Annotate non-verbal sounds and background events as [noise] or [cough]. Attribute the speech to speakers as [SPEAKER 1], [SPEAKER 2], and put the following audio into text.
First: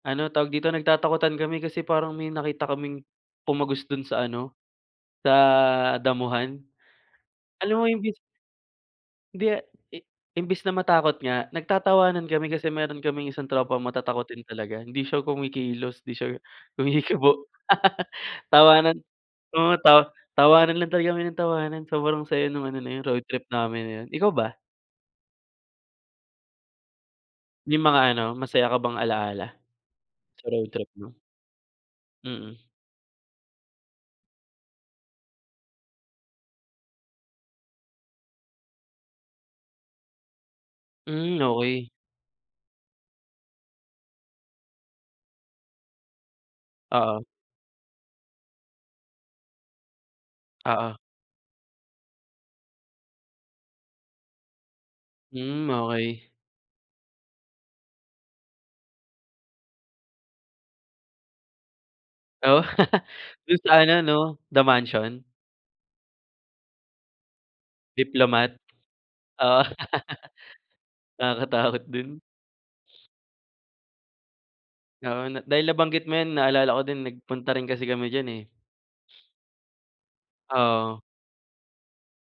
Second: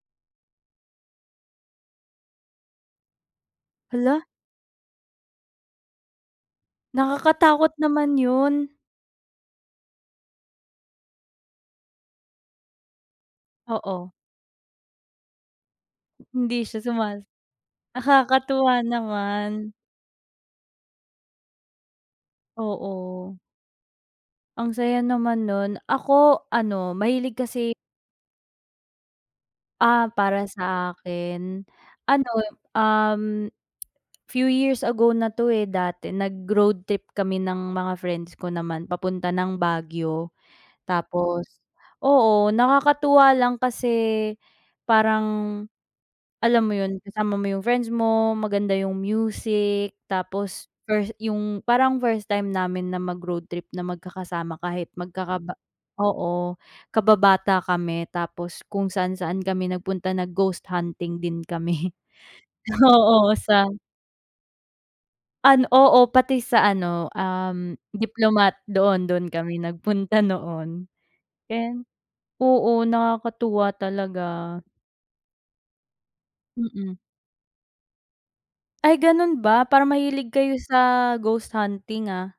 [SPEAKER 1] Ano tawag dito nagtatakutan kami kasi parang may nakita kaming tumagos dun
[SPEAKER 2] Hala.
[SPEAKER 1] sa ano, sa damuhan.
[SPEAKER 2] Nakakatakot
[SPEAKER 1] Alam mo yun din
[SPEAKER 2] naman yun.
[SPEAKER 1] Di imbis na matakot nga nag-tatawanan kami kasi meron kaming isang tropa
[SPEAKER 2] Oo.
[SPEAKER 1] matatakutin talaga hindi siya kumikilos hindi siya
[SPEAKER 2] Hindi siya sumasa
[SPEAKER 1] kumikibo. [laughs]
[SPEAKER 2] nakakatuwa
[SPEAKER 1] Tawanan
[SPEAKER 2] naman.
[SPEAKER 1] oo, ta tawanan lang talaga kami ng tawanan, sobrang saya nung ano na yun road
[SPEAKER 2] Oo.
[SPEAKER 1] trip namin na yun. Ikaw ba?
[SPEAKER 2] Ang saya naman nun, ako ano mahilig kasi,
[SPEAKER 1] May mga ano masaya ka bang ala-ala,
[SPEAKER 2] Ah, para
[SPEAKER 1] sa road trip
[SPEAKER 2] sa
[SPEAKER 1] mo?
[SPEAKER 2] akin, ano,
[SPEAKER 1] Mm.
[SPEAKER 2] um, few years ago na 'to eh, dati nag-road trip kami ng mga friends ko naman papunta ng Baguio.
[SPEAKER 1] Hmm,
[SPEAKER 2] Tapos,
[SPEAKER 1] okey.
[SPEAKER 2] oo, nakakatuwa lang kasi, parang, alam mo yun?
[SPEAKER 1] Oo.
[SPEAKER 2] Kasama mo yung friends mo, maganda yung music, tapos
[SPEAKER 1] Oo.
[SPEAKER 2] yung parang first time namin na mag-road trip na magkakasama kahit magkakaba
[SPEAKER 1] Hmm, okey.
[SPEAKER 2] oo. kababata kami tapos kung saan-saan kami nag-punta na ghost hunting din kami.
[SPEAKER 1] Oh?
[SPEAKER 2] Oo
[SPEAKER 1] [laughs] Dun
[SPEAKER 2] sa
[SPEAKER 1] sa ano 'no, The Mansion.
[SPEAKER 2] An oo pati sa ano um,
[SPEAKER 1] Diplomat?
[SPEAKER 2] Diplomat doon doon kami
[SPEAKER 1] Oh.
[SPEAKER 2] nagpunta noon.
[SPEAKER 1] [laughs] Nakakatakot
[SPEAKER 2] And,
[SPEAKER 1] din.
[SPEAKER 2] oo,
[SPEAKER 1] [sniffs]
[SPEAKER 2] nakakatuwa talaga.
[SPEAKER 1] Oo, dahil nabanggit mo yan na-alala ko
[SPEAKER 2] Mm.
[SPEAKER 1] din nag-punta rin kasi kami dyan eh.
[SPEAKER 2] Ay,
[SPEAKER 1] [sniffs]
[SPEAKER 2] ganun ba para mahilig kayo
[SPEAKER 1] Oo.
[SPEAKER 2] sa ghost hunting ah.